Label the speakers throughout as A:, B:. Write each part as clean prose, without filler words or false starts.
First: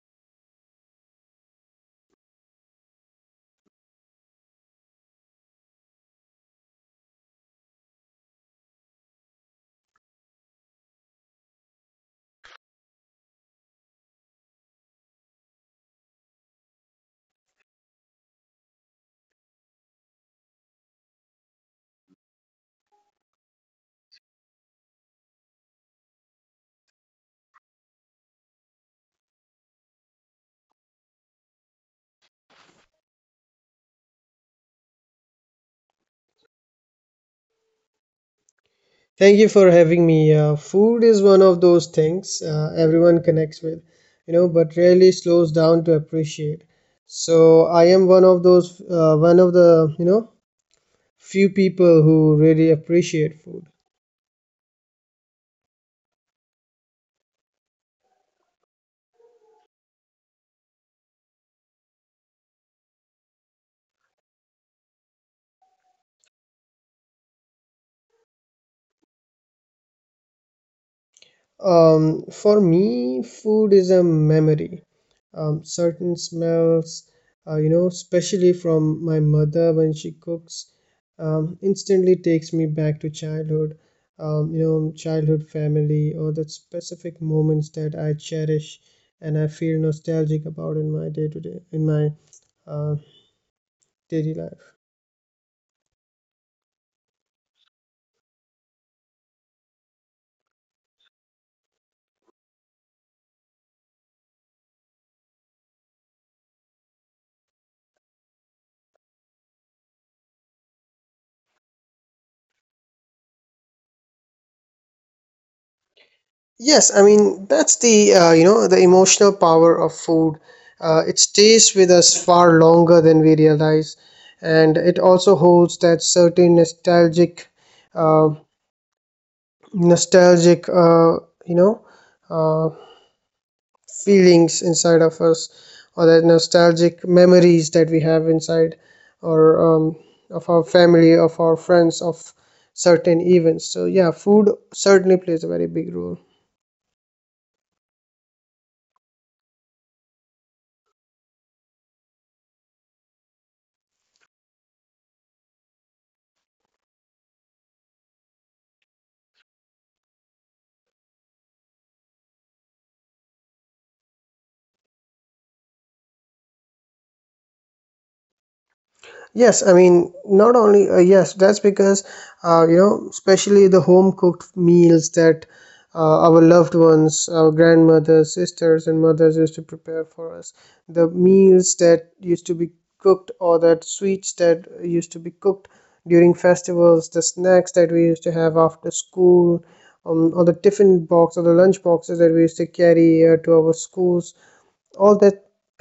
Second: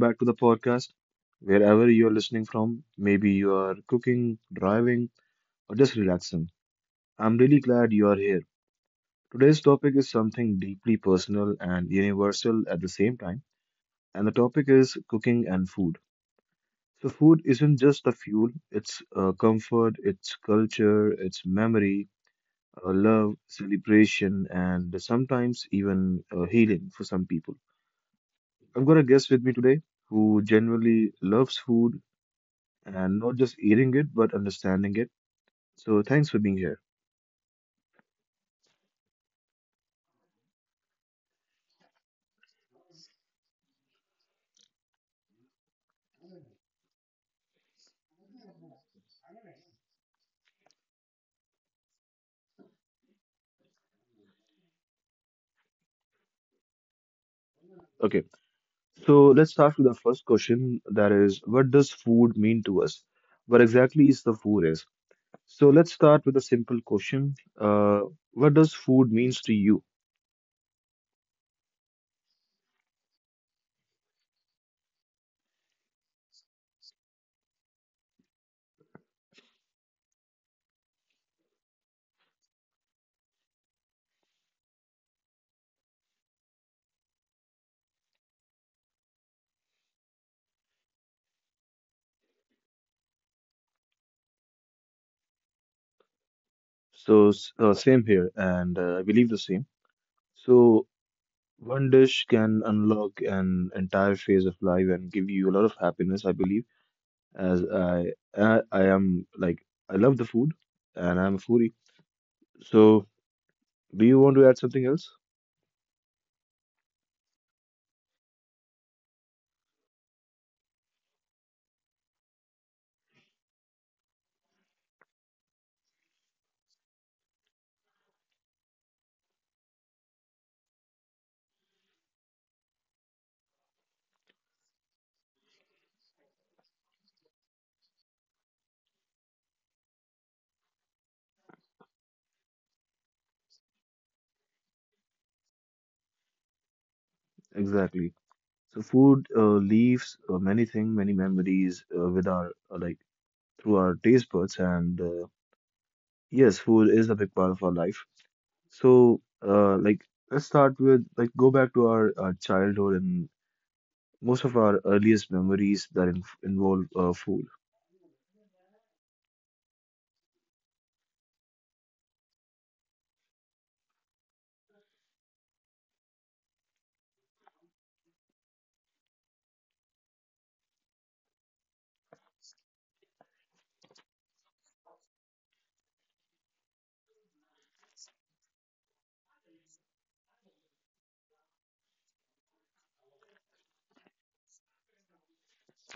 A: back to the podcast. Wherever you're listening from, maybe you are cooking, driving, or just relaxing. I'm really glad you are here. Today's topic is something deeply personal and universal at the same time, and the topic is cooking and food. So, food isn't just a fuel, it's comfort, it's culture, it's memory, love, celebration, and sometimes even healing for some people. I've got a guest with me today who generally loves food and not just hearing it, but understanding it. So thanks for being here.
B: Thank you for having me. Food is one of those things everyone connects with, you know, but rarely slows down to appreciate. So I am one of the few people who really appreciate food.
A: Okay, so let's start with the first question. That is, what does food mean to us? What exactly is the food is? So let's start with a simple question. What does food means to you?
B: For me, food is a memory. Certain smells, you know, especially from my mother when she cooks, instantly takes me back to childhood, you know, childhood family or the specific moments that I cherish and I feel nostalgic about in my day to day, in my uh, daily life.
A: So same here, and I believe the same. So one dish can unlock an entire phase of life and give you a lot of happiness. I believe, as I am like I love the food, and I'm a foodie. So. Do you want to add something else?
B: Yes, I mean that's the you know the emotional power of food. It stays with us far longer than we realize, and it also holds that certain uh, nostalgic you know uh, feelings inside of us, or that nostalgic memories that we have inside, or of our family, of our friends, of certain events. So yeah, food certainly plays a very big role.
A: Exactly. So food leaves many things, many memories with our through our taste buds, and yes, food is a big part of our life. So uh, like let's start with like go back to our childhood and most of our earliest memories that in involve food.
B: Yes, I mean, not only, yes, that's because, you know, especially the home cooked meals that our loved ones, our grandmothers, sisters, and mothers used to prepare for us. The meals that used to be cooked or that sweets that used to be cooked during festivals, the snacks that we used to have after school, or the tiffin box or the lunch boxes that we used to carry to our schools, all that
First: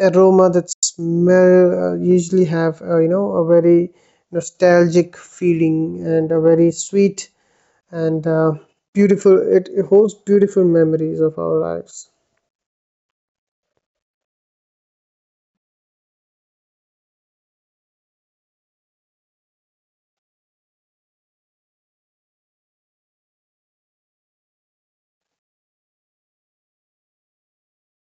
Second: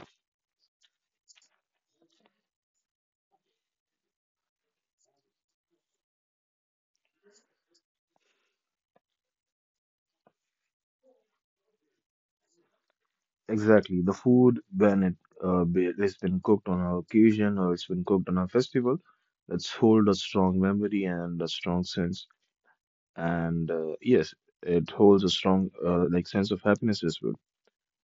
B: aroma, that smell usually have you know a very nostalgic feeling and a very sweet and beautiful, it holds beautiful memories of our lives.
A: Exactly, the food when it it's been cooked on our occasion or it's been cooked on a festival, that's hold a strong memory and a strong sense and yes, it holds a strong sense of happiness as well.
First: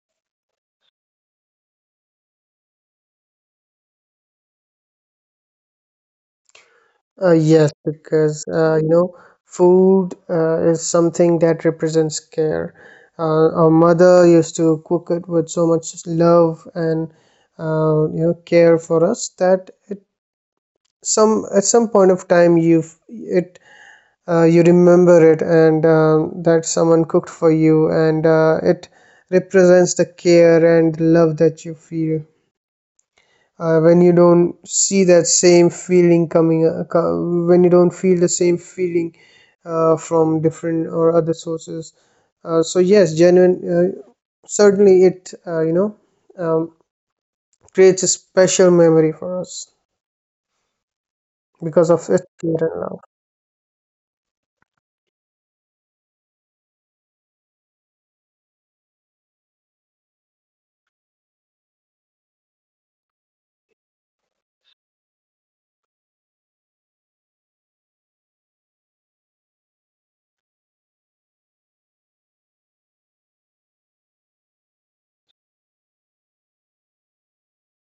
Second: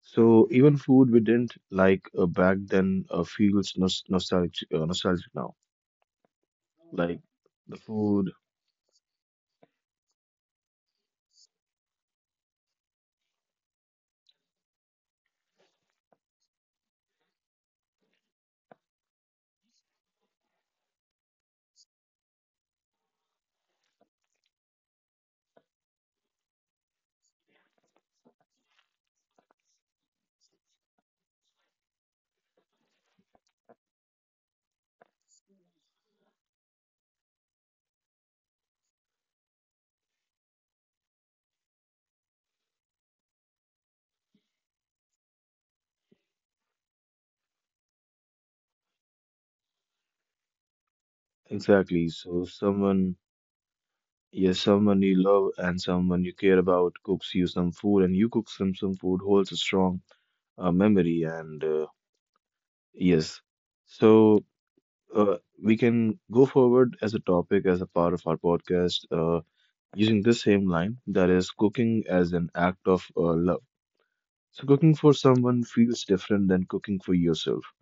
A: So even food we didn't like back then nostalgic nostalgic now, like
B: Yes,
A: the food.
B: because you know food is something that represents care. Our mother used to cook it with so much love and you know care for us, that it some at some point of time you remember it, and that someone cooked for you, and it represents the care and love that you feel when you don't see that same feeling coming co- when you don't feel the same feeling from different or other sources. So yes, genuine certainly it um, creates a special memory for us because of
A: Exactly,
B: its
A: so
B: care and love.
A: someone, yes, someone you love and someone you care about cooks you some food and you cook some food holds a strong memory and yes. So uh, we can go forward as a topic as a part of our podcast. Using the same line, that is cooking as an act of love. So cooking for someone feels different than cooking for yourself.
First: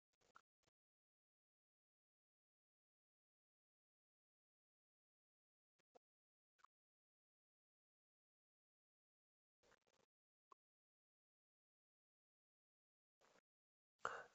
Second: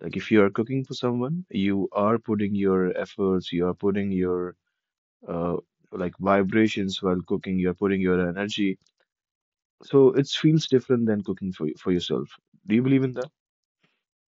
A: Like if you are cooking for someone, you are putting your efforts, you are putting your uh, vibrations while cooking, you're putting your energy. So it feels different than cooking for yourself. Do you believe in that?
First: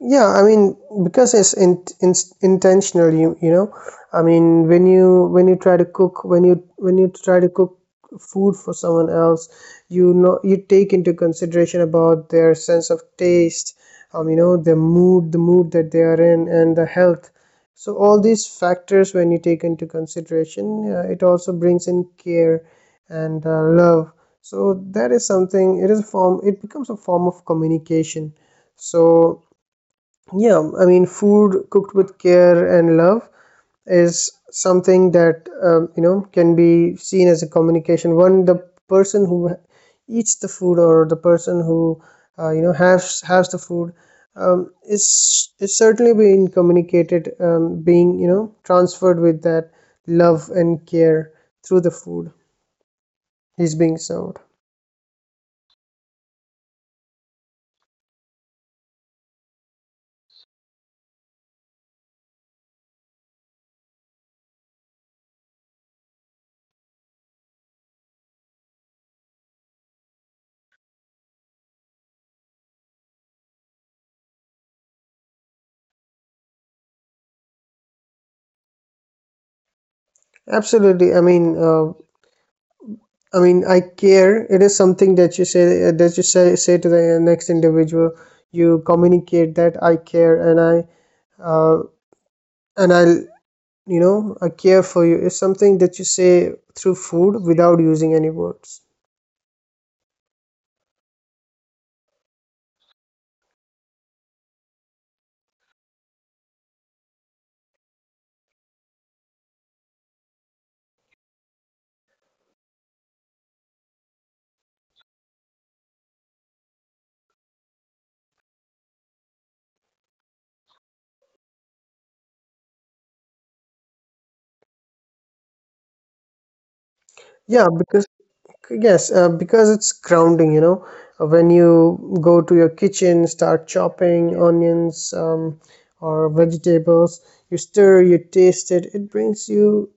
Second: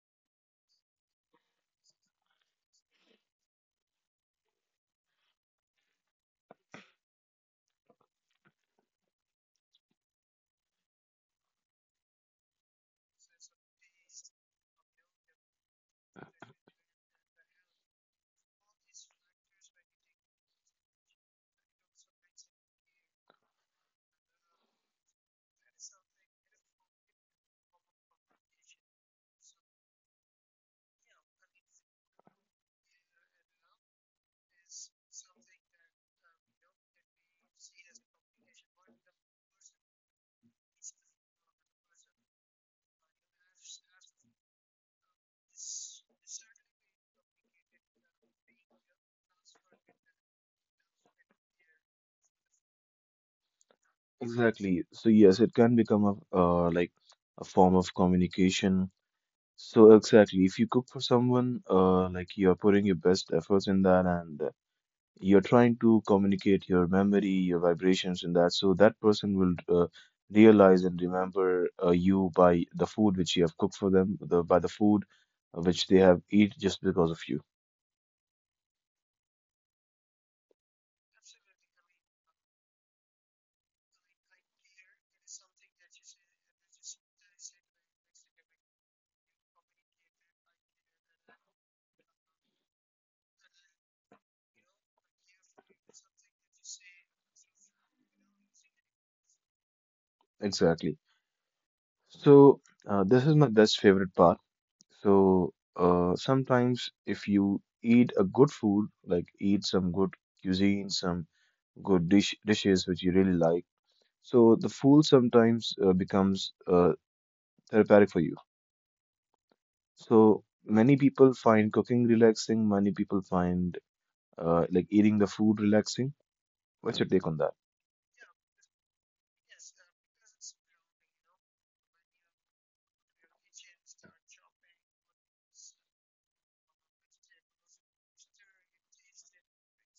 B: Yeah, I mean, because it's intentional, you know. I mean, when you try to cook when you try to cook food for someone else, you know, you take into consideration about their sense of taste, um, you know, their mood that they are in, and the health. So all these factors, when you take into consideration, it also brings in care and love. So that is something, it becomes a form of communication. So yeah, I mean, food cooked with care and love is something that, you know, can be seen as a communication. One, the person who eats the food, or the person who, you know, has the food, is certainly being communicated, being, you know, transferred with that love and care through the food he's being served.
A: Exactly, so yes, it can become a a form of communication. So exactly, if you cook for someone, you are putting your best efforts in that, and you're trying to communicate your memory, your vibrations, and that. So that person will realize and remember you by the food which you have cooked for them, the, by the food which they have eat just because of you.
B: Absolutely. I mean, I care. It is something that you say, that you say to the next individual. You communicate that I care, and uh, I'll, you know, I care for you. It's something that you say through food without using any words.
A: Exactly. So this is my best favorite part. So sometimes if you eat a good food, like eat some good cuisine, some good dishes which you really like, so the food sometimes becomes therapeutic for you. So many people find cooking relaxing, many people find eating the food relaxing. What's your take on that?
B: Yeah, because yes, because it's grounding. You know, when you go to your kitchen, start chopping onions, or vegetables. You stir, you taste it. It brings you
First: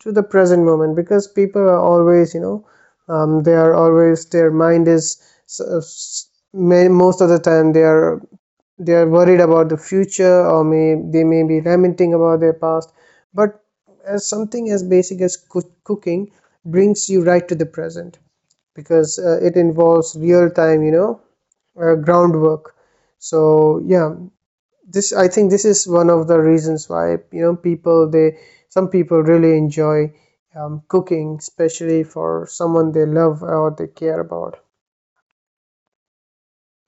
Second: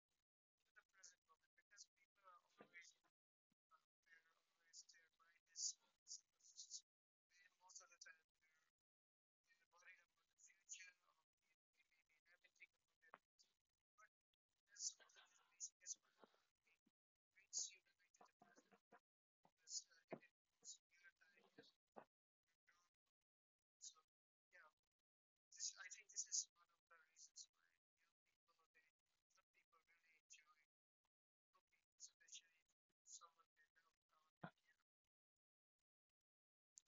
B: to the present moment, because people are always, you know, they are always, their mind is, most of the time they are, they are worried about the future, or may they may be lamenting about their past. But as something as basic as cooking brings you right to the present, because it involves real time, you know, groundwork. So yeah, this I think this is one of the reasons why, you know, people, they, some people really enjoy, cooking, especially for someone they love or they care about.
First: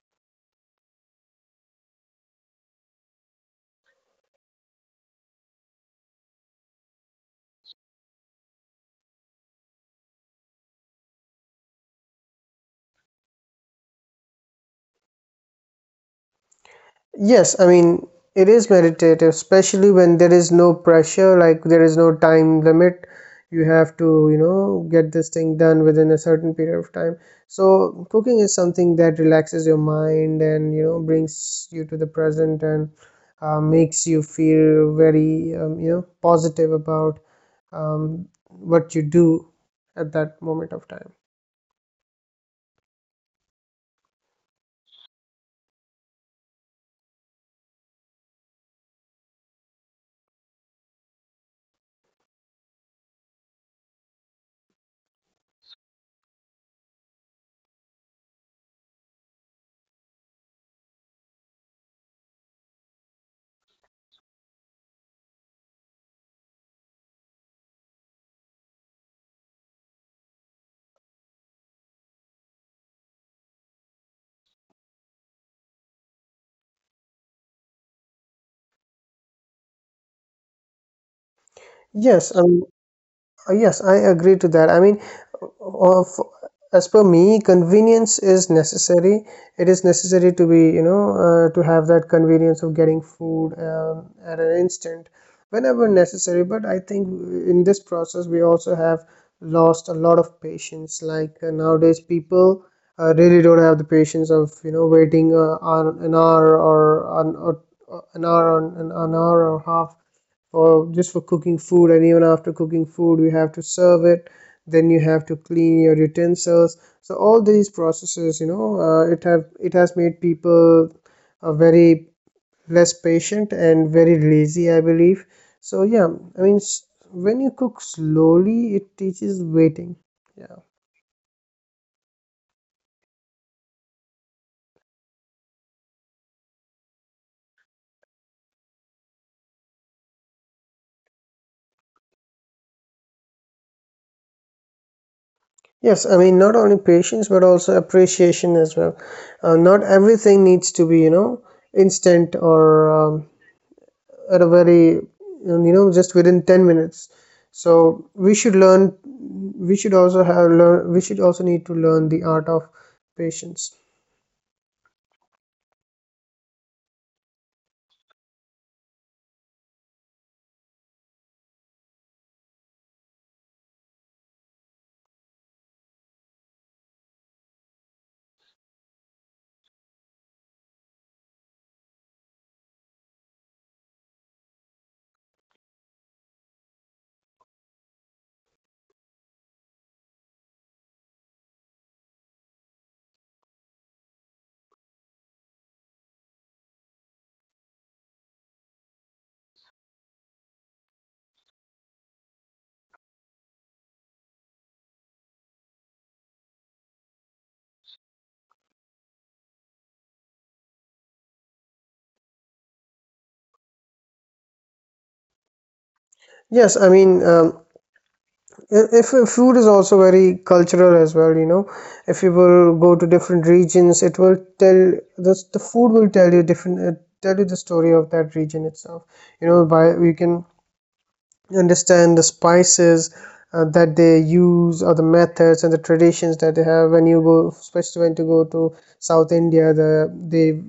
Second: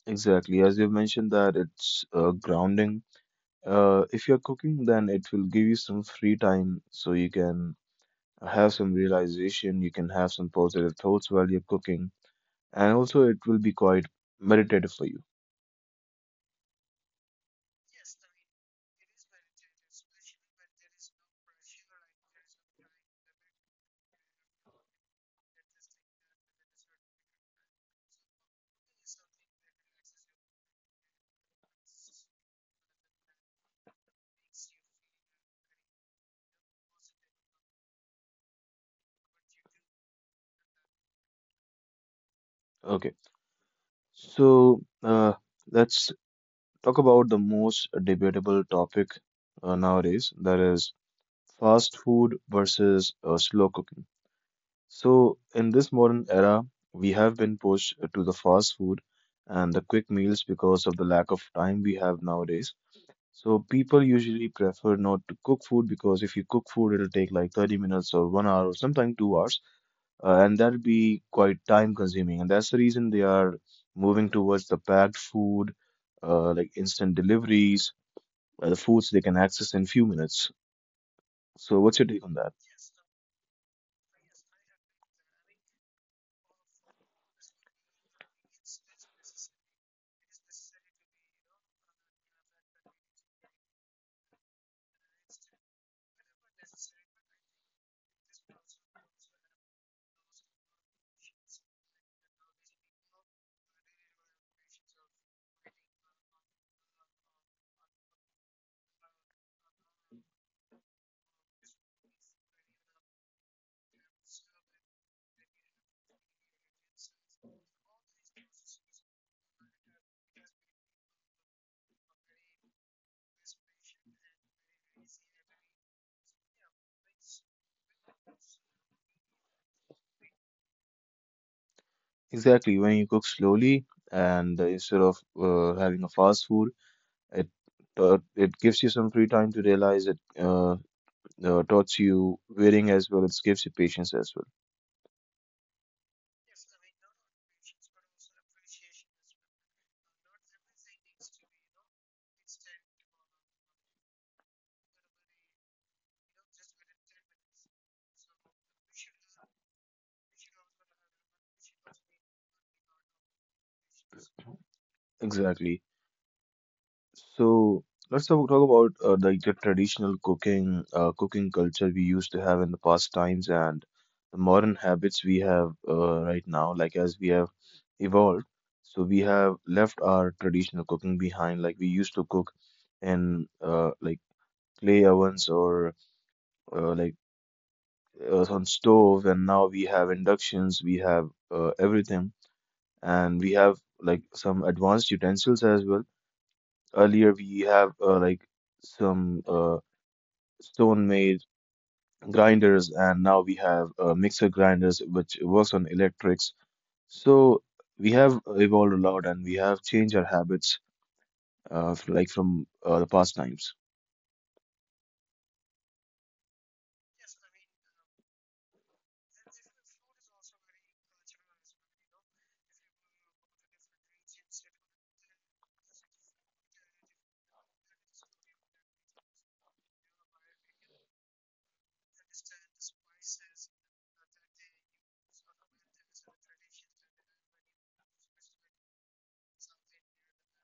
A: Exactly, as you mentioned, that it's grounding. If you're cooking, then it will give you some free time so you can have some realization, you can have some positive thoughts while you're cooking, and also it will be quite meditative for you.
B: Yes, I mean, it is meditative, especially when there is no pressure, like there is no time limit. You have to, you know, get this thing done within a certain period of time. So, cooking is something that relaxes your mind and, you know, brings you to the present, and makes you feel very, you know, positive about, what you do at that moment of time.
A: Okay, so let's talk about the most debatable topic nowadays, that is fast food versus slow cooking. So, in this modern era, we have been pushed to the fast food and the quick meals because of the lack of time we have nowadays. So, people usually prefer not to cook food because if you cook food, it'll take like 30 minutes or 1 hour or sometimes 2 hours, and that'll be quite time consuming. And that's the reason they are moving towards the packed food, like instant deliveries, the foods they can access in few minutes. So, what's your take
B: Yes.
A: on that?
B: Yes, I agree to that. I mean, of as per me, convenience is necessary. It is necessary to be, you know, to have that convenience of getting food, at an instant whenever necessary. But I think in this process, we also have lost a lot of patience. Like, nowadays, people really don't have the patience of, you know, waiting on an hour or on or an hour on an hour or half, or just for cooking food. And even after cooking food, we have to serve it, then you have to clean your utensils. So all these processes, you know, it has made people very less patient and very lazy, I believe. So yeah, I mean, when you cook slowly, it teaches waiting. Yeah.
A: Exactly. When you cook slowly and instead of having a fast food, it it gives you some free time to realize it taught you waiting as well. It gives you patience as well.
B: Yes, I mean, not only patience but also appreciation as well. Not everything needs to be, you know, instant, or, um, at a very, you know, just within 10 minutes. So we should learn, we should also need to learn the art of patience.
A: Exactly. So let's talk about the traditional cooking cooking culture we used to have in the past times and the modern habits we have right now. Like as we have evolved, so we have left our traditional cooking behind. Like we used to cook in clay ovens or uh, like on stove, and now we have inductions, we have everything, and we have like some advanced utensils as well. Earlier we have like some stone made grinders, and now we have mixer grinders which works on electrics. So we have evolved a lot and we have changed our habits like from the past times.
B: Yes, I mean, if food is also very cultural as well, you know. If you will go to different regions, it will tell, the food will tell you different, tell you the story of that region itself. You know, by you can understand the spices that they use, or the methods and the traditions that they have. When you go, especially when to go to South India, they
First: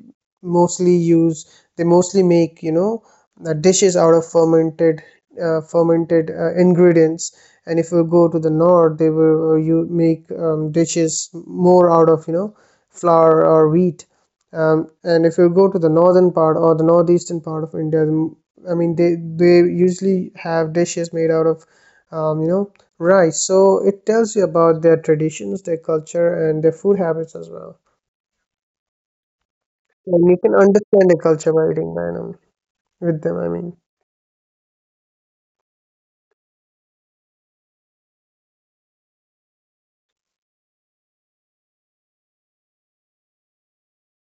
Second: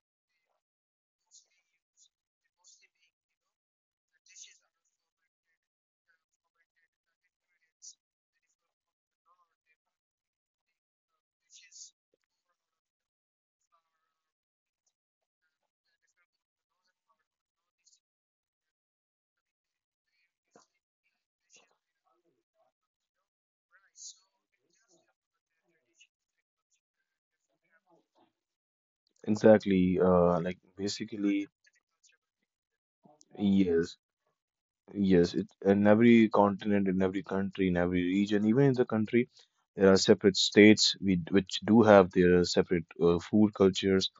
B: mostly use, they mostly make, you know, dishes out of fermented, ingredients. And if you go to the north, they will, you make, dishes more out of, you know, flour or wheat, um. And if you go to the northern part or the northeastern part of India, I mean, they usually have dishes made out of, you know, rice. So it tells you about their traditions, their culture, and their food habits as well.
A: Exactly
B: And you can understand the
A: basically
B: culture by eating by them, with them. I mean.
A: yes. Yes, it, in every continent, in every country, in every region, even in the country, there are separate states which do have their separate food cultures,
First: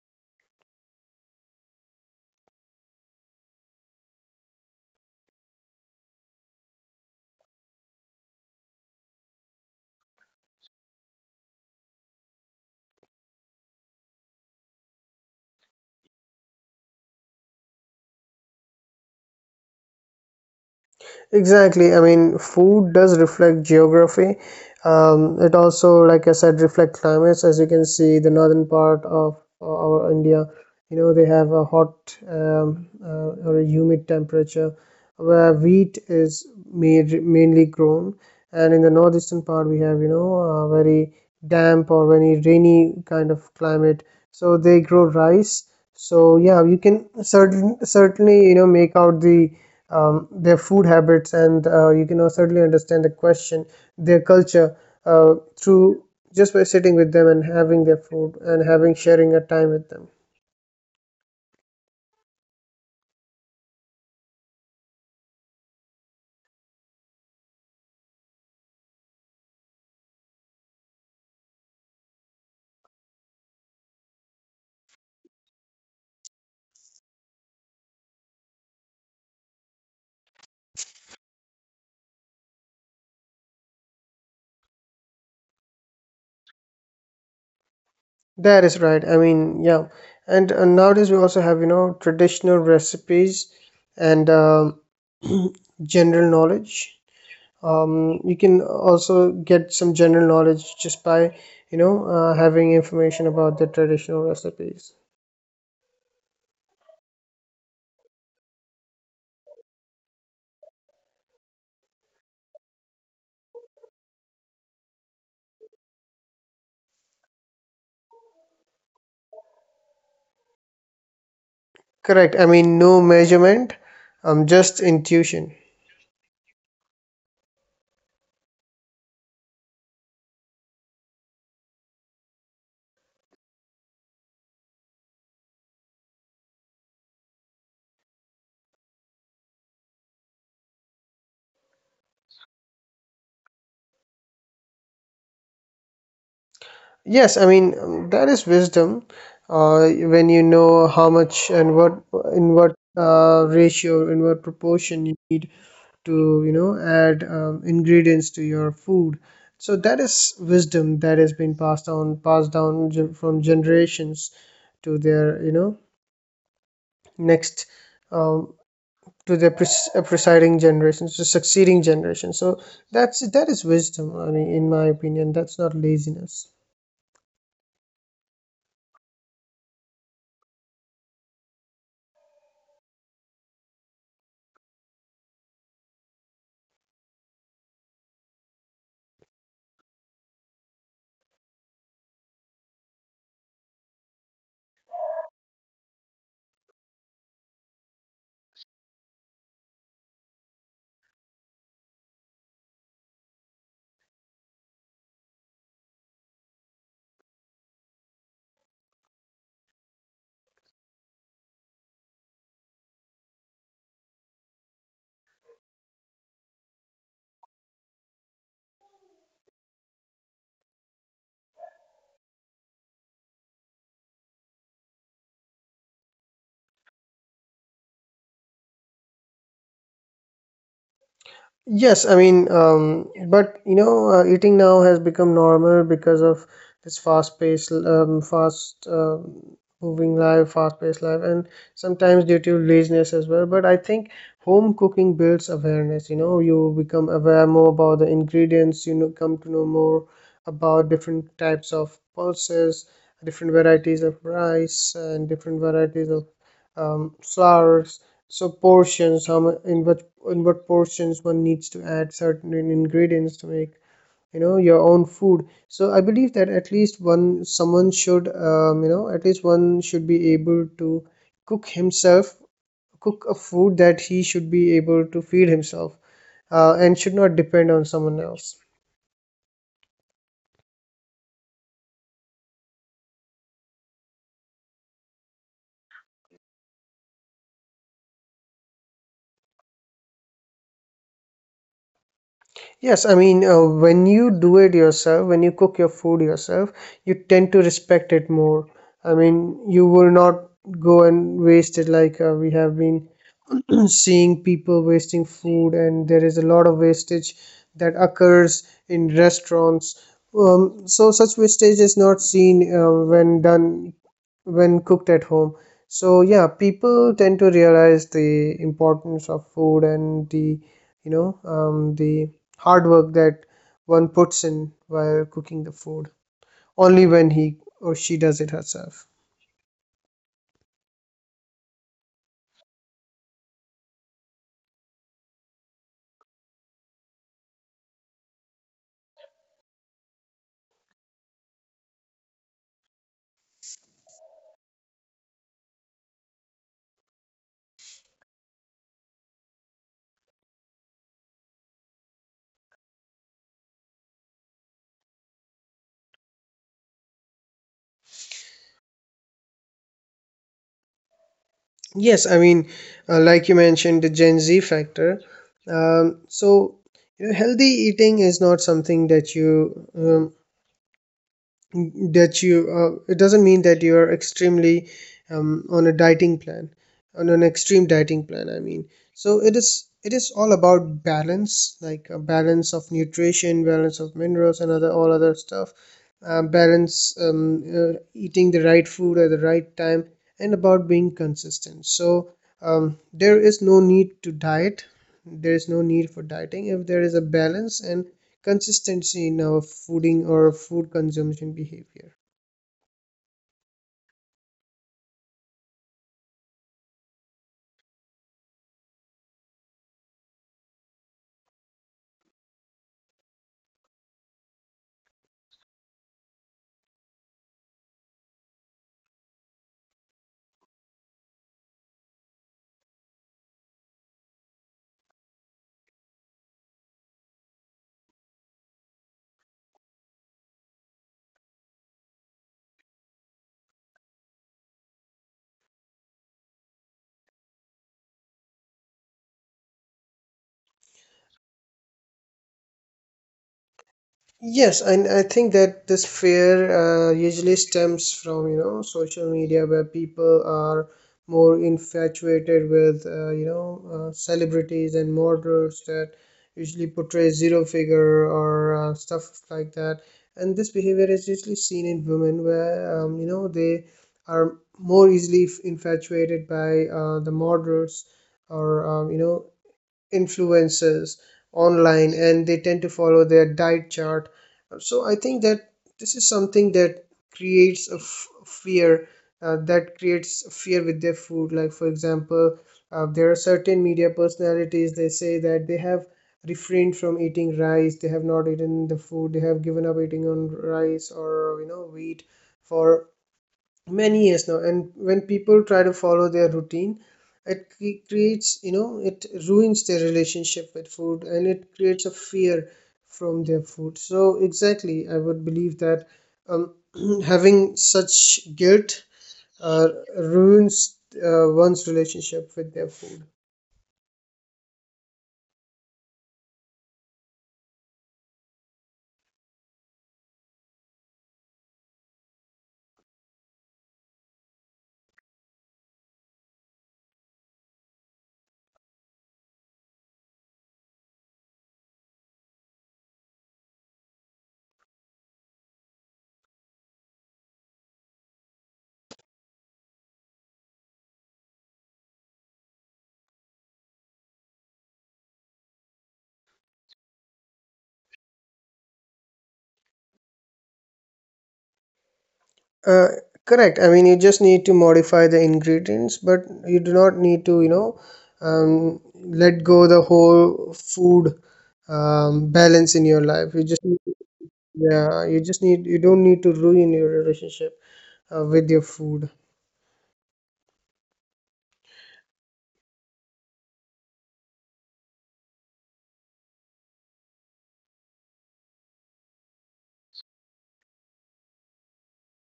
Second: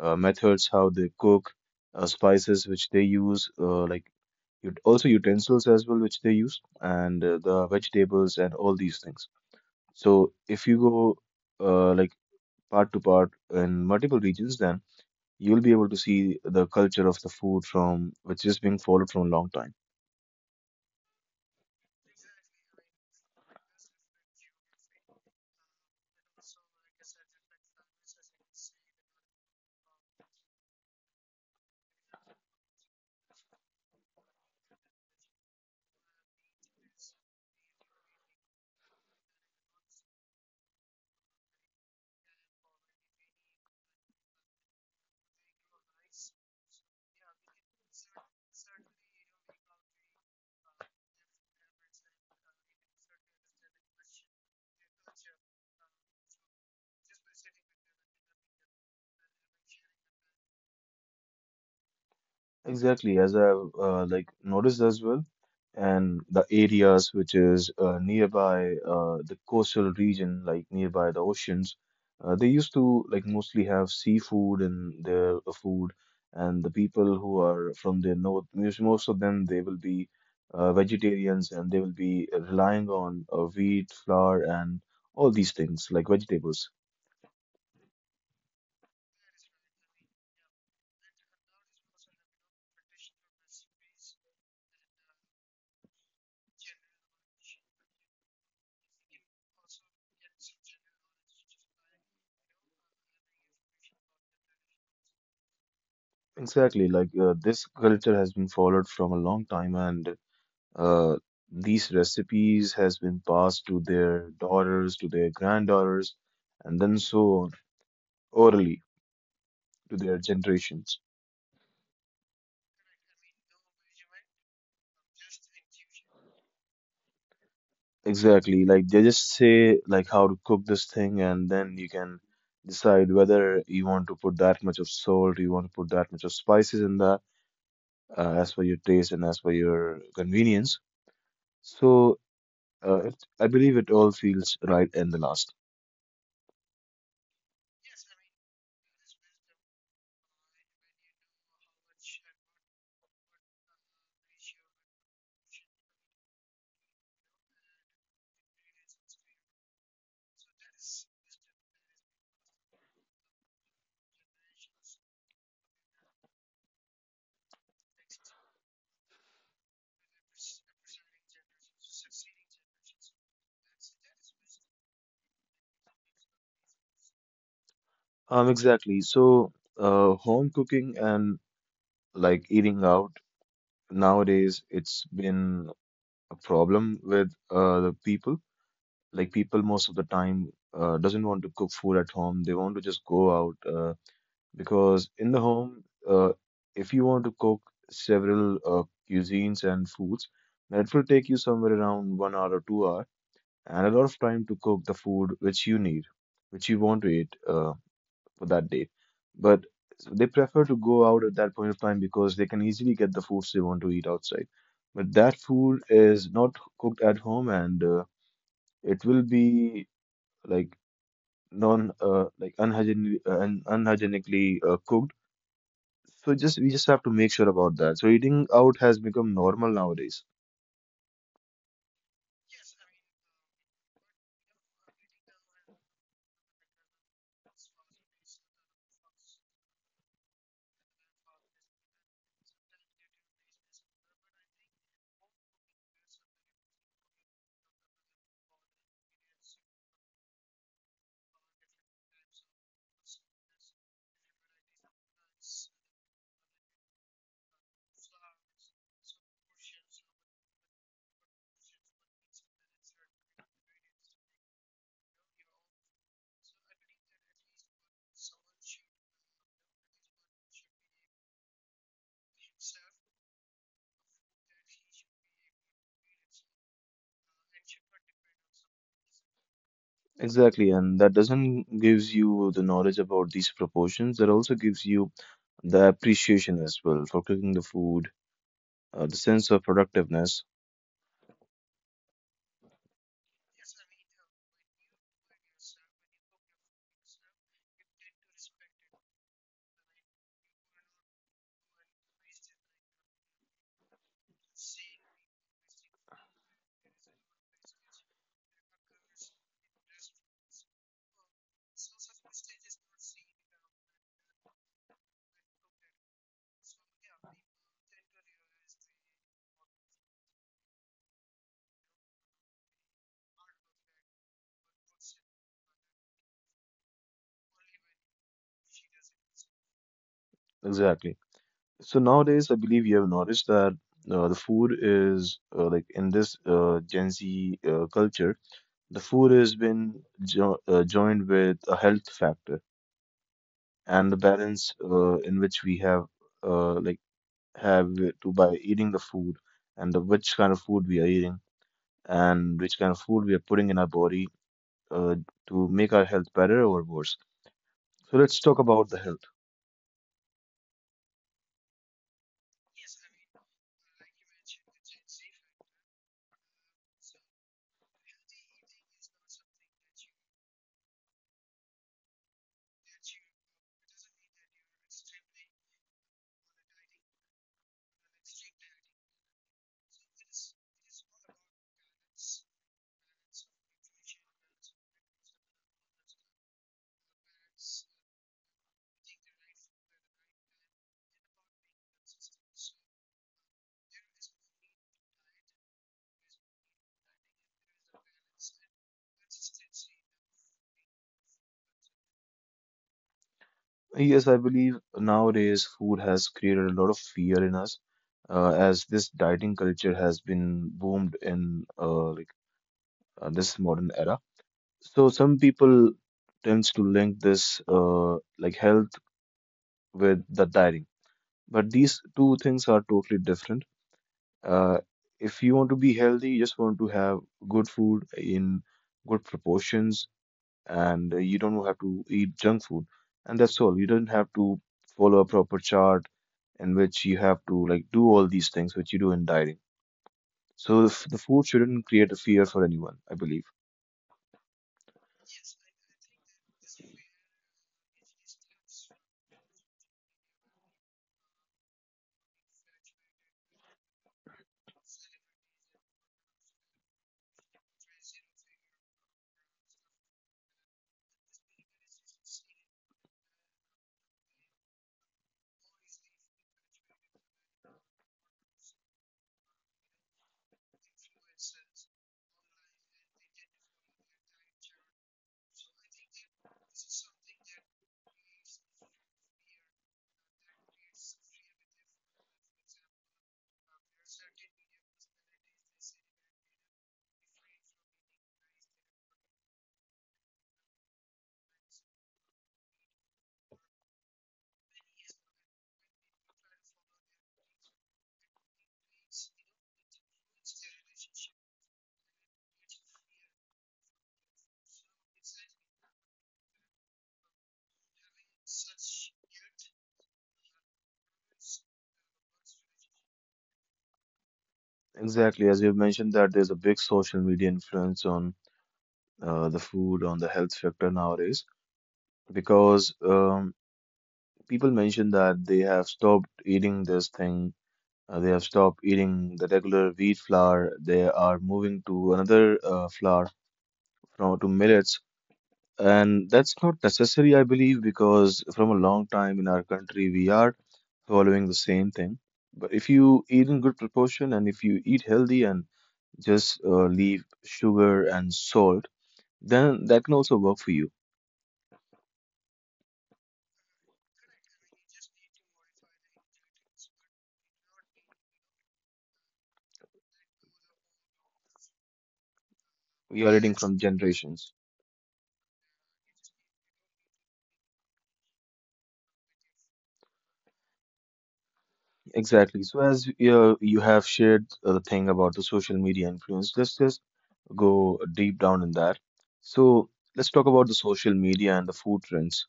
A: methods how they cook, spices which they use, also utensils as well which they use, and the vegetables and all these things. So if you go uh, like part to part in multiple regions, then you'll be able to see the culture of the food from which is being followed from a long time.
B: Exactly. I mean, food does reflect geography. It also, like I said, reflect climates. As you can see, the northern part of our India, you know, they have a hot, or a humid temperature, where wheat is made, mainly grown, and in the northeastern part we have, you know, a very damp or very rainy kind of climate. So they grow rice. So yeah, you can certainly, you know, make out the, their food habits, and you can certainly understand the question, their culture, through, just by sitting with them and having their food and having sharing a time with them.
A: Exactly, as I've noticed as well, and the areas which is nearby the coastal region, like nearby the oceans, they used to like mostly have seafood in their food, and the people who are from the north, most of them they will be vegetarians and they will be relying on wheat, flour, and all these things like vegetables.
B: That is right. I mean, yeah. And nowadays we also have, you know, traditional recipes, and general knowledge. You can also get some general knowledge just by, you know, having information about the traditional recipes.
A: Exactly, like this culture has been followed from a long time and. Uh, these recipes has been passed to their daughters, to their granddaughters, and then so on, orally to their generations.
B: Correct. I mean, no measurement, just intuition.
A: Exactly, like they just say like how to cook this thing, and then you can decide whether you want to put that much of salt, you want to put that much of spices in that, as per your taste and as per your convenience. So it, I believe it all feels right in the last.
B: Yes, I mean, that is wisdom. When you know how much and what, in what ratio, in what proportion you need to, you know, add, ingredients to your food. So that is wisdom that has been passed on, from generations to their, you know, next, um, to the presiding generation to succeeding generation. So that is wisdom, I mean, in my opinion, that's not laziness.
A: Exactly. So home cooking and like eating out nowadays it's been a problem with the people. Like people most of the time doesn't want to cook food at home. They want to just go out because in the home, uh, if you want to cook several cuisines and foods, that will take you somewhere around 1 hour or 2 hour and a lot of time to cook the food which you need, which you want to eat. For that date. But they prefer to go out at that point of time because they can easily get the foods they want to eat outside. But that food is not cooked at home and it will be like non like unhygienic, unhygienically cooked. So just we just have to make sure about that. So eating out has become normal nowadays.
B: Yes, I mean, but you know, eating now has become normal because of this fast-paced, moving life, fast-paced life, and sometimes due to laziness as well. But I think home cooking builds awareness. You know, you become aware more about the ingredients. You know, come to know more about different types of pulses, different varieties of rice, and different varieties of, flours. So portions, in what, in what portions one needs to add certain ingredients to make, you know, your own food. So I believe that at least one someone should, you know, at least one should be able to cook himself, cook a food that he should be able to feed himself, and should not depend on someone else.
A: Exactly, and that doesn't gives you the knowledge about these proportions. That also gives you the appreciation as well for cooking the food, the sense of productiveness.
B: Yes, I mean, when you do it yourself, when you cook your food yourself, you tend to respect it more. I mean, you will not go and waste it like we have been seeing people wasting food, and there is a lot of wastage that occurs in restaurants. So such wastage is not seen when done, when cooked at home. So yeah, people tend to realize the importance of food and the the hard work that one puts in while cooking the food only when he or she does it herself.
A: Exactly. So nowadays, I believe you have noticed that the food is in this Gen Z culture, the food has been jo joined with a health factor and the balance in which we have uh, like have it to by eating the food and the which kind of food we are eating and which kind of food we are putting in our body uh, to make our health better or worse. So let's talk about the health.
B: Yes, I mean, like you mentioned, the Gen Z factor. So, you know, healthy eating is not something that you it doesn't mean that you are extremely on a dieting plan, on an extreme dieting plan, I mean. So it is all about balance, like a balance of nutrition, balance of minerals and other all other stuff, balance, eating the right food at the right time, and about being consistent. So there is no need to diet, there is no need for dieting if there is a balance and consistency in our fooding or food consumption behavior.
A: Yes, I believe nowadays food has created a lot of fear in us, as this dieting culture has been boomed in this modern era. So some people tends to link this health with the dieting, but these two things are totally different. Uh, if you want to be healthy, you just want to have good food in good proportions, and you don't have to eat junk food, and that's all. You don't have to follow a proper chart in which you have to like do all these things which you do in dieting. So the food shouldn't create a fear for anyone, I believe.
B: Yes, and I think that this fear usually stems from, you know, social media, where people are more infatuated with, you know, celebrities and models that usually portray zero figure or stuff like that. And this behavior is usually seen in women where, you know, they are more easily infatuated by the models or, you know, influencers online, and they tend to follow their diet chart. So I think that this is something that creates a fear, that creates fear with their food. Like for example, there are certain media personalities, they say that they have refrained from eating rice, they have not eaten the food, they have given up eating on rice or, you know, wheat for many years now. And when people try to follow their routine, it creates, you know, it ruins their relationship with food, and it creates a fear from their food. So exactly, I would believe that um, having such guilt uh, ruins one's relationship with their food.
A: Exactly, as you've mentioned that there's a big social media influence on the food, on the health sector nowadays, because people mention that they have stopped eating this thing. They have stopped eating the regular wheat flour, they are moving to another flour, from to millets. And that's not necessary, I believe, because from a long time in our country, we are following the same thing. But if you eat in good proportion and if you eat healthy and just leave sugar and salt, then that can also work for you.
B: Uh, correct. I mean, you just need to modify the ingredients, but you do not need to, you know, let go the whole food balance in your
A: We are
B: life.
A: eating
B: You just,
A: from generations.
B: yeah, you just need, you don't need to ruin your relationship with your food.
A: Exactly. So as you have shared the thing about the social media influence, let's just go deep down in that. So let's talk about the social media and the food trends.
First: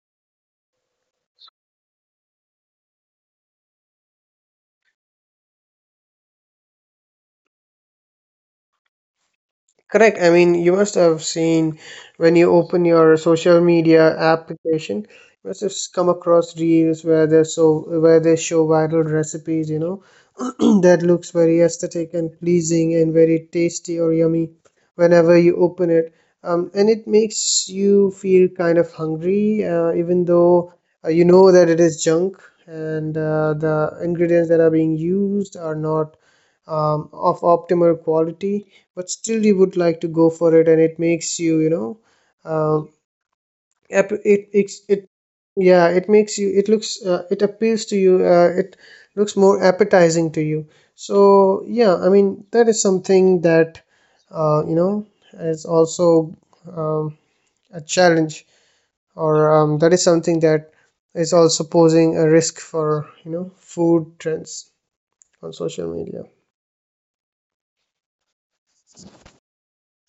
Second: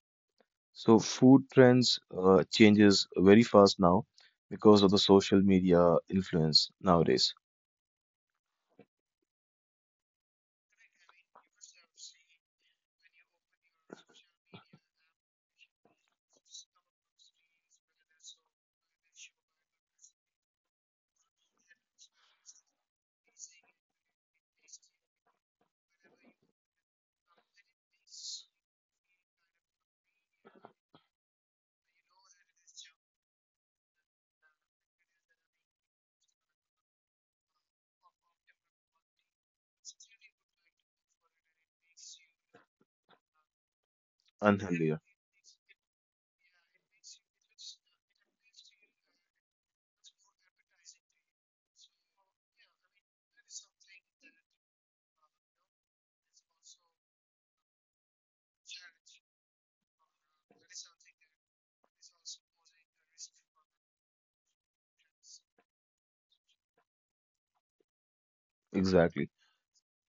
A: So food trends changes very fast now because of the social media influence nowadays.
B: Correct. I mean, you must have seen when you open your social media application, you must have come across reels where they so where they show viral recipes, you know, that looks very aesthetic and pleasing and very tasty or yummy whenever you open it. And it makes you feel kind of hungry, even though you know that it is junk, and the ingredients that are being used are not of optimal quality, but still you would like to go for it. And it makes you, you know, uh, ap- it, it
A: Unhealthier.
B: it yeah, it makes you, it looks it appeals to you, it looks more appetizing to you. So yeah, I mean that is something that, you know, is also, um, a challenge, or that is something that is also posing a risk for, you know, food trends on social media.
A: Exactly.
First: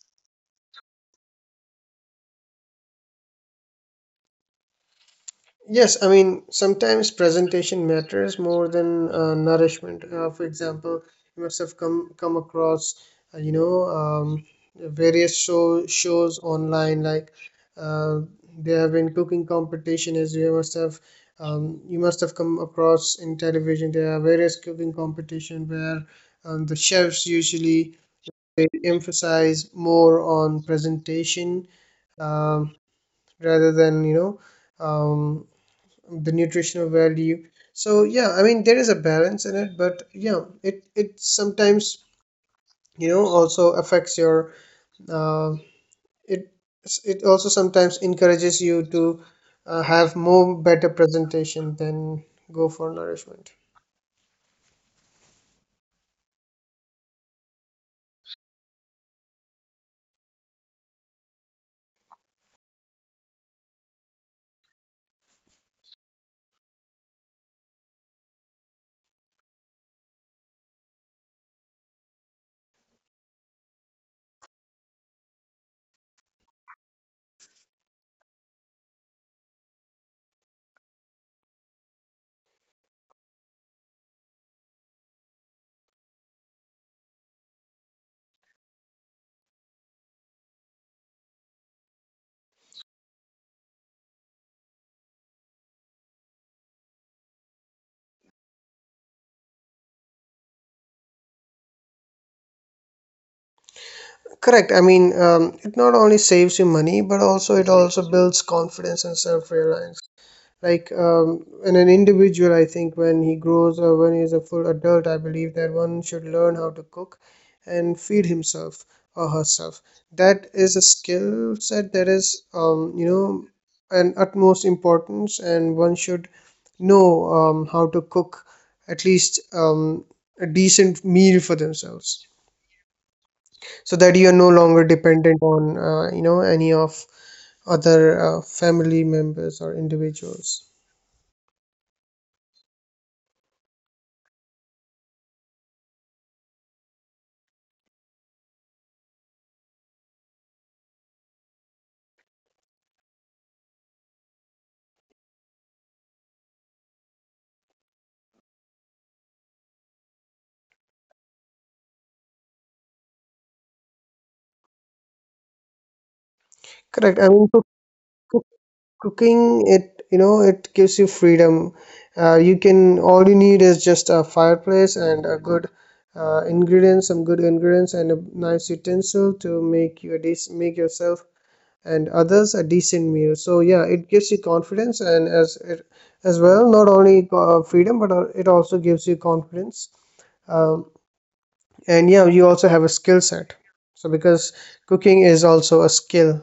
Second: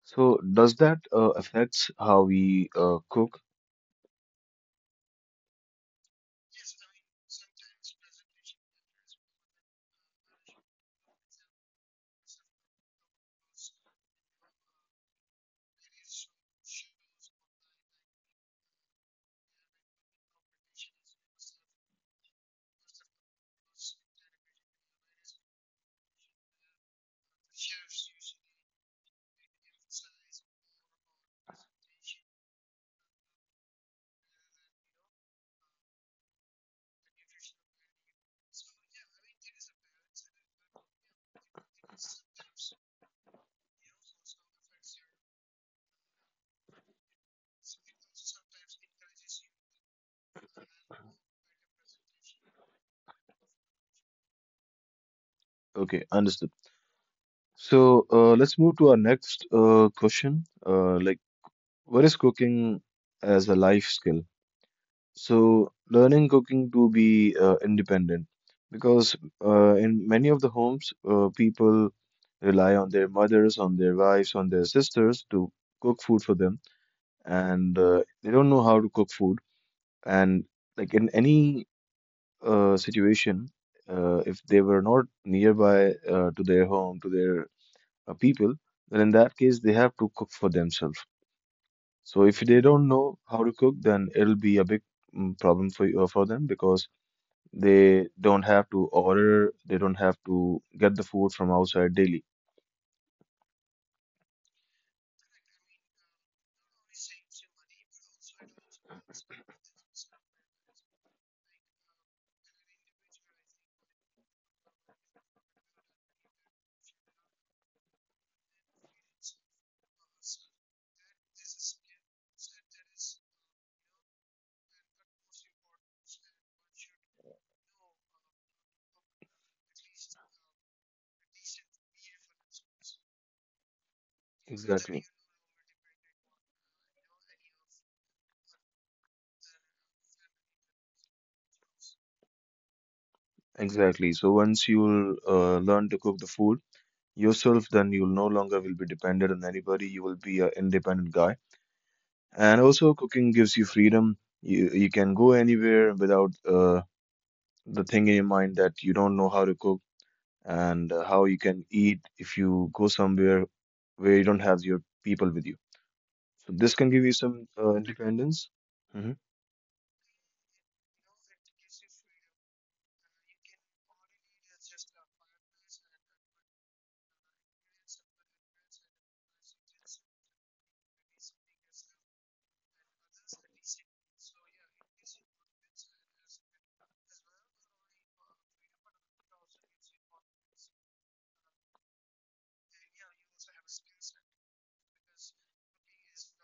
A: So does that affects how we cook?
B: Yes, I mean, sometimes presentation matters more than nourishment. For example, you must have come across, you know, shows online. Like uh, there have been cooking competition, as you must have come across in television. There are various cooking competition where the chefs usually, they emphasize more on presentation, um, rather than, you know, um, the nutritional value. So yeah, I mean there is a balance in it, but yeah, it sometimes, you know, also affects your, uh, it, it also sometimes encourages you to have more better presentation than go for nourishment.
A: Okay, understood. So let's move to our next question. Like, what is cooking as a life skill? So learning cooking to be independent, because in many of the homes, people rely on their mothers, on their wives, on their sisters to cook food for them, and they don't know how to cook food. And like in any situation, if they were not nearby to their home, to their people, then in that case, they have to cook for themselves. So if they don't know how to cook, then it'll be a big problem for you, for them, because they don't have to order, they don't have to get the food from outside daily.
B: Correct. I mean it not only saves you money, but also it also builds confidence and self-reliance. Like, in an individual, I think when he grows or when he is a full adult, I believe that one should learn how to cook and feed himself or herself. That is a skill set that is, you know, an utmost importance, and one should know, how to cook at least, a decent meal for themselves, so that you are no longer
A: Exactly.
B: dependent on, you know, any of other family members or individuals.
A: Exactly. So once you'll learn to cook the food yourself, then you'll no longer will be dependent on anybody. You will be an independent guy. And also, cooking gives you freedom. You can go anywhere without the thing in your mind that you don't know how to cook and how you can eat if you go somewhere where you don't have your people with you. So this can give you
B: Correct. I
A: some
B: mean,
A: independence. Mhm.
B: cooking, it, you know, it gives you freedom. Uh, you can, all you need is just a fireplace and a good, ingredients some good ingredients and a nice utensil to make you a make yourself and others a decent meal. So yeah, it gives you confidence, and as it as well, not only freedom, but it also gives you confidence, um, and yeah, you also have a skill set. So because cooking is also a skill,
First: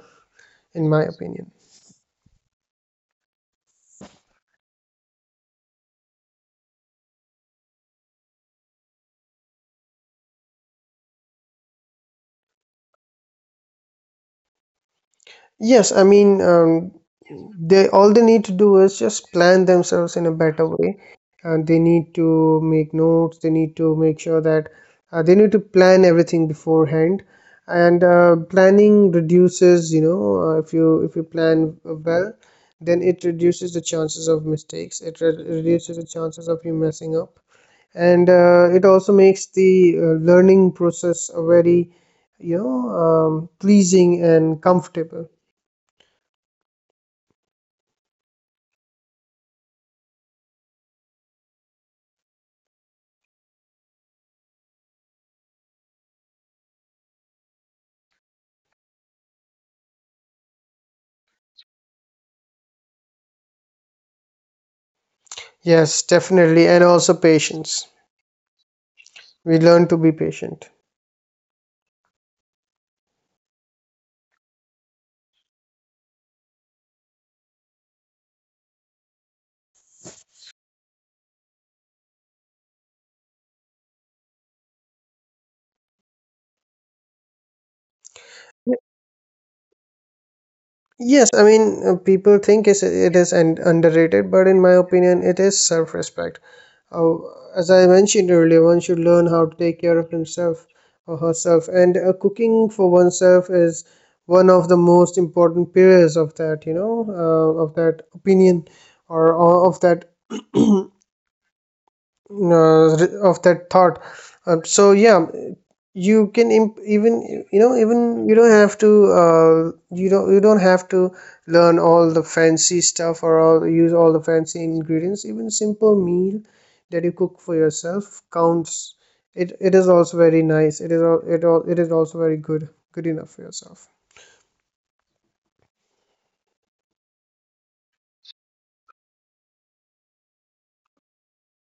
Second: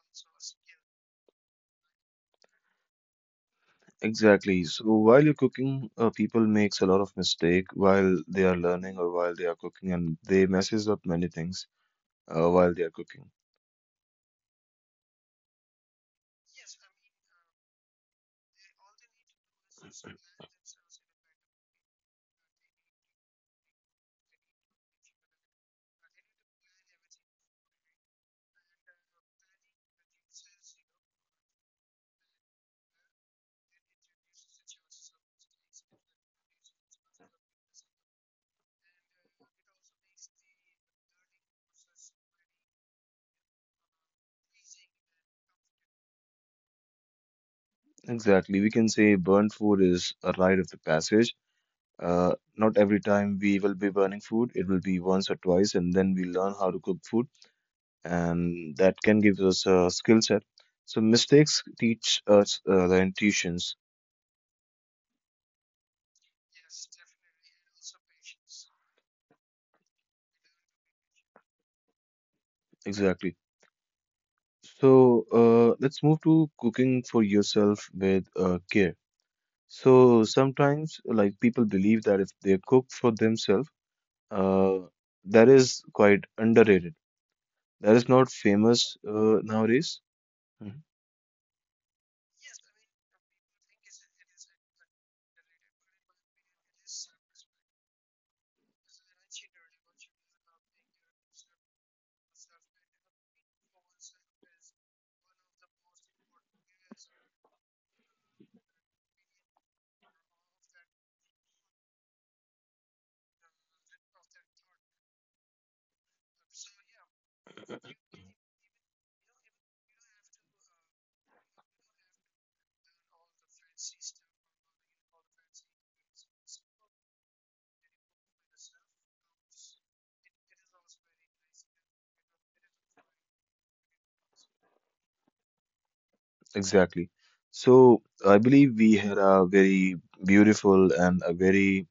B: in my opinion.
A: Exactly. So while you're cooking, people makes a lot of mistake while they are learning or while they are cooking, and they messes up many things while they are cooking.
B: Yes, I mean, they all they need to do is just plan themselves in a better way. And they need to make notes. They need to make sure that, they need to plan everything beforehand. And planning reduces, you know, if you, if you plan well, then it reduces the chances of mistakes. It re reduces the chances of you messing up, and it also makes the, learning process a very, you know, pleasing and comfortable.
A: Exactly. We can say burnt food is a rite of the passage. Not every time we will be burning food. It will be once or twice, and then we learn how to cook food, and that can give us a skill set. So mistakes teach us the intuitions.
B: Yes, definitely. And also patience. We learn to be patient.
A: Exactly. So let's move to cooking for yourself with care. So sometimes, like, people believe that if they cook for themselves, uh, that is quite underrated. That is not famous
B: Y-
A: nowadays. Mhm.
B: Yes, I mean, people think it is an underrated, but in my opinion, it is self respect. Uh, as I mentioned earlier, one should learn how to take care of himself or herself. And cooking for oneself is one of the most important pillars of that, you know, of that opinion, or of that of that thought. So yeah, you can even, you know, even you don't have to, you don't, you don't have to learn all the fancy stuff, or use all the fancy ingredients. Even simple meal that you cook for yourself counts. It is also very nice. It is it is also very good enough for yourself.
A: Exactly. So I believe we had a very beautiful and a very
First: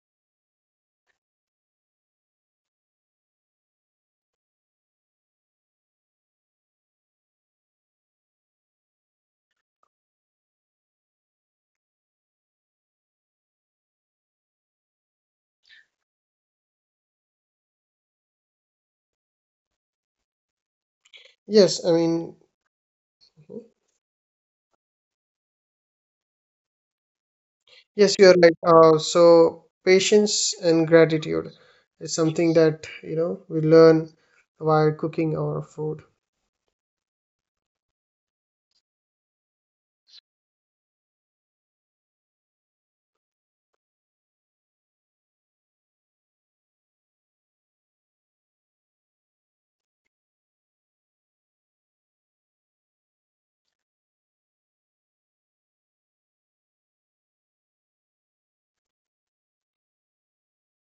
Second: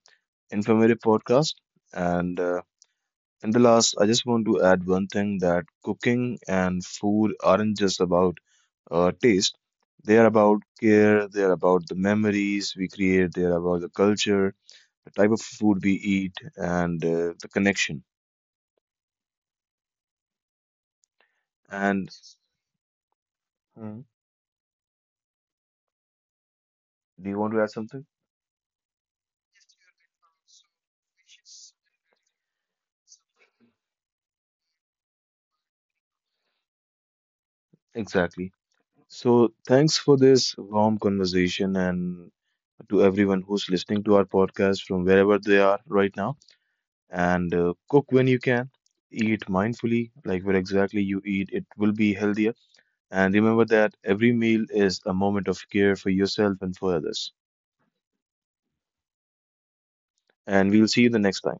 A: informative podcast, and and the last, I just want to add one thing, that cooking and food aren't just about taste. They are about care, they are about the memories we create, they are about the culture, the type of food we eat, and the connection. And
B: Yes, I mean,
A: Hmm. Do you want to add something?
B: yes, you are right. So patience and gratitude is something that, you know, we learn while cooking our food.
A: Exactly. So thanks for this warm conversation, and to everyone who's listening to our podcast from wherever they are right now, and cook when you can. Eat mindfully, like where exactly you eat, it will be healthier. And remember that every meal is a moment of care for yourself and for others. And we'll see you the next time.